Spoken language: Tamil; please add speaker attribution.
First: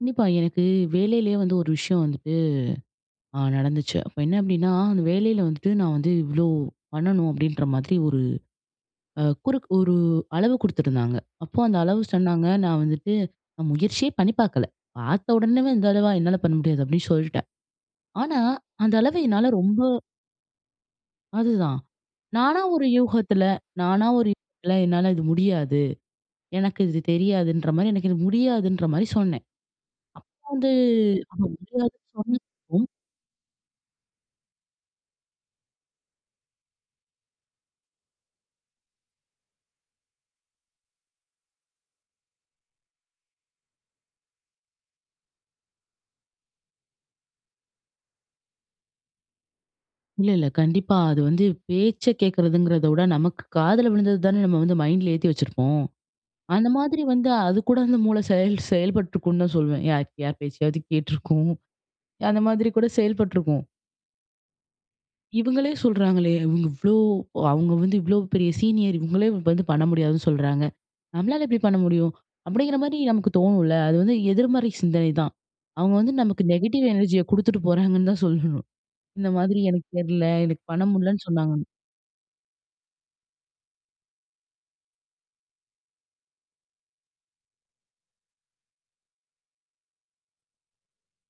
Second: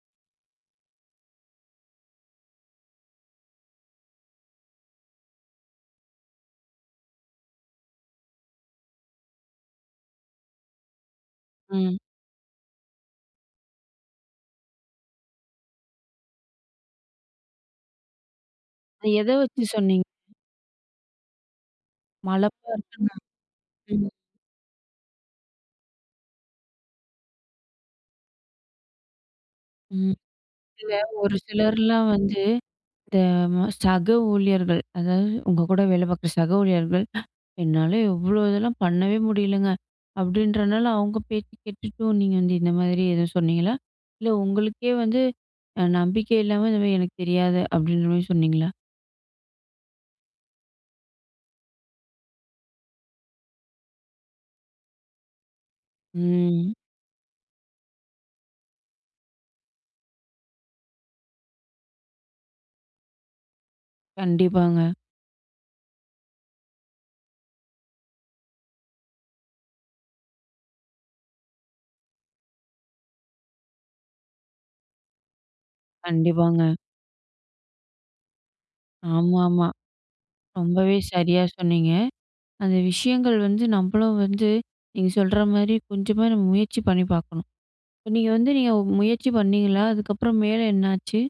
Speaker 1: கண்டிப்பா. எனக்கு வேலைலே வந்து ஒரு விஷயம் வந்துட்டு, அ நடந்துச்சு. அப்ப என்ன அப்டின்னா, அந்த வேலைல வந்துட்டு, நான் வந்து இவ்ளோ, பண்ணணும் அப்டின்ற மாதிரி ஒரு அ குறுக் ஒரு அளவு குடுத்துருந்தாங்க. அப்போ அந்த
Speaker 2: ம்.
Speaker 1: அளவு சொன்னாங்க, நான் வந்துட்டு, அ முயற்சியே பண்ணி பார்க்கல. பார்த்த உடனேவே, "இந்த அளவா? என்னால பண்ண முடியாது" அப்டி சொல்ட்டேன். ஆனா, அந்த
Speaker 2: அது
Speaker 1: அளவு
Speaker 2: எத
Speaker 1: என்னால
Speaker 2: வைச்சு
Speaker 1: ரொம்ப
Speaker 2: சொன்னீங்க?
Speaker 1: அதுதான். நானா
Speaker 2: மலைப்பா
Speaker 1: ஒரு
Speaker 2: இருக்குனா?
Speaker 1: யூகத்தில நானா
Speaker 2: ம்.
Speaker 1: ஒரு யூகத்தில என்னால இது முடியாது. எனக்கு இது தெரியாதுன்ற மாரி, எனக்கு இது முடியாதுன்ற மாரி சொன்னேன்.
Speaker 2: ம்.
Speaker 1: அப்ப வந்து
Speaker 2: இல்ல ஒரு
Speaker 1: அது
Speaker 2: சிலர்லாம்
Speaker 1: முடியாதின்னு
Speaker 2: வந்து,
Speaker 1: சொன்னதுக்கும்
Speaker 2: இந்த ம சக ஊழியர்கள் அதாவது, உங்க கூட வேல பார்க்கிற சக ஊழியர்கள், "என்னால இவ்ளோ இதெல்லாம் பண்ணவே முடியலைங்க. அப்டின்றனால அவங்க பேச்சு கேட்டுட்டு. சோ நீங்க வந்து இந்த மாதிரி எதுவும் சொன்னீங்களா? இல்ல உங்களுக்கே வந்து, அ நம்பிக்கை இல்லாம இந்த மாரி "எனக்கு தெரியாது"அப்டின்ற மாரி சொன்னீங்களா?
Speaker 1: இல்ல இல்ல கண்டிப்பா. அது வந்து பேச்ச கேட்கிறதுங்கிறத விட, நமக்கு காதில விழுந்தது தானே நம்ம வந்து மைண்டில ஏத்தி வச்சுருப்போம். அந்த
Speaker 2: ம்.
Speaker 1: மாதிரி வந்தா அதுக்கூட, அந்த மூள செயல் செயல்ப்பட்ருக்கும் தான் சொல்வேன். யா யார் பேச்சையாவது கேட்டிருக்கும். அந்த மாதிரி கூட செயல்ப்பட்ருக்கும்.
Speaker 2: கண்டிப்பாங்க.
Speaker 1: "இவங்களே சொல்றாங்களே!" இவங்க இவ்ளோ ஒ அவங்க வந்து இவ்ளோ பெரிய சீனியர், இவங்களே வந்து பண்ண முடியாதுன்னு சொல்றாங்க. நம்ளால எப்டி பண்ண முடியும்? அப்டிங்கிற மாரி நமக்கு தோணும்ல? அது வந்து எதிர்மறை சிந்தனைதான். அவங்க வந்து நமக்கு
Speaker 2: கண்டிப்பாங்க.
Speaker 1: நெகட்டிவ் எனர்ஜிய குடுத்துட்டு போறாங்கன்னு தான் சொல்லணும். இந்த மாதிரி
Speaker 2: ஆமாம்மா.
Speaker 1: "எனக்கு தெர்ல, எனக்கு பண்ண
Speaker 2: ரொம்பவே
Speaker 1: முடிலன்னு
Speaker 2: சரியா
Speaker 1: சொன்னாங்க"
Speaker 2: சொன்னீங்க. அந்த விஷயங்கள் வந்து நம்மளும் வந்து, நீங்க சொல்ற மாரி கொஞ்சமாது நம்ம முயற்சி பண்ணி பார்க்கணும். இப்ப நீங்க வந்து நீங்க முயற்சி பண்ணீங்களா? அதுக்கப்புறம் மேலே என்னாச்சு?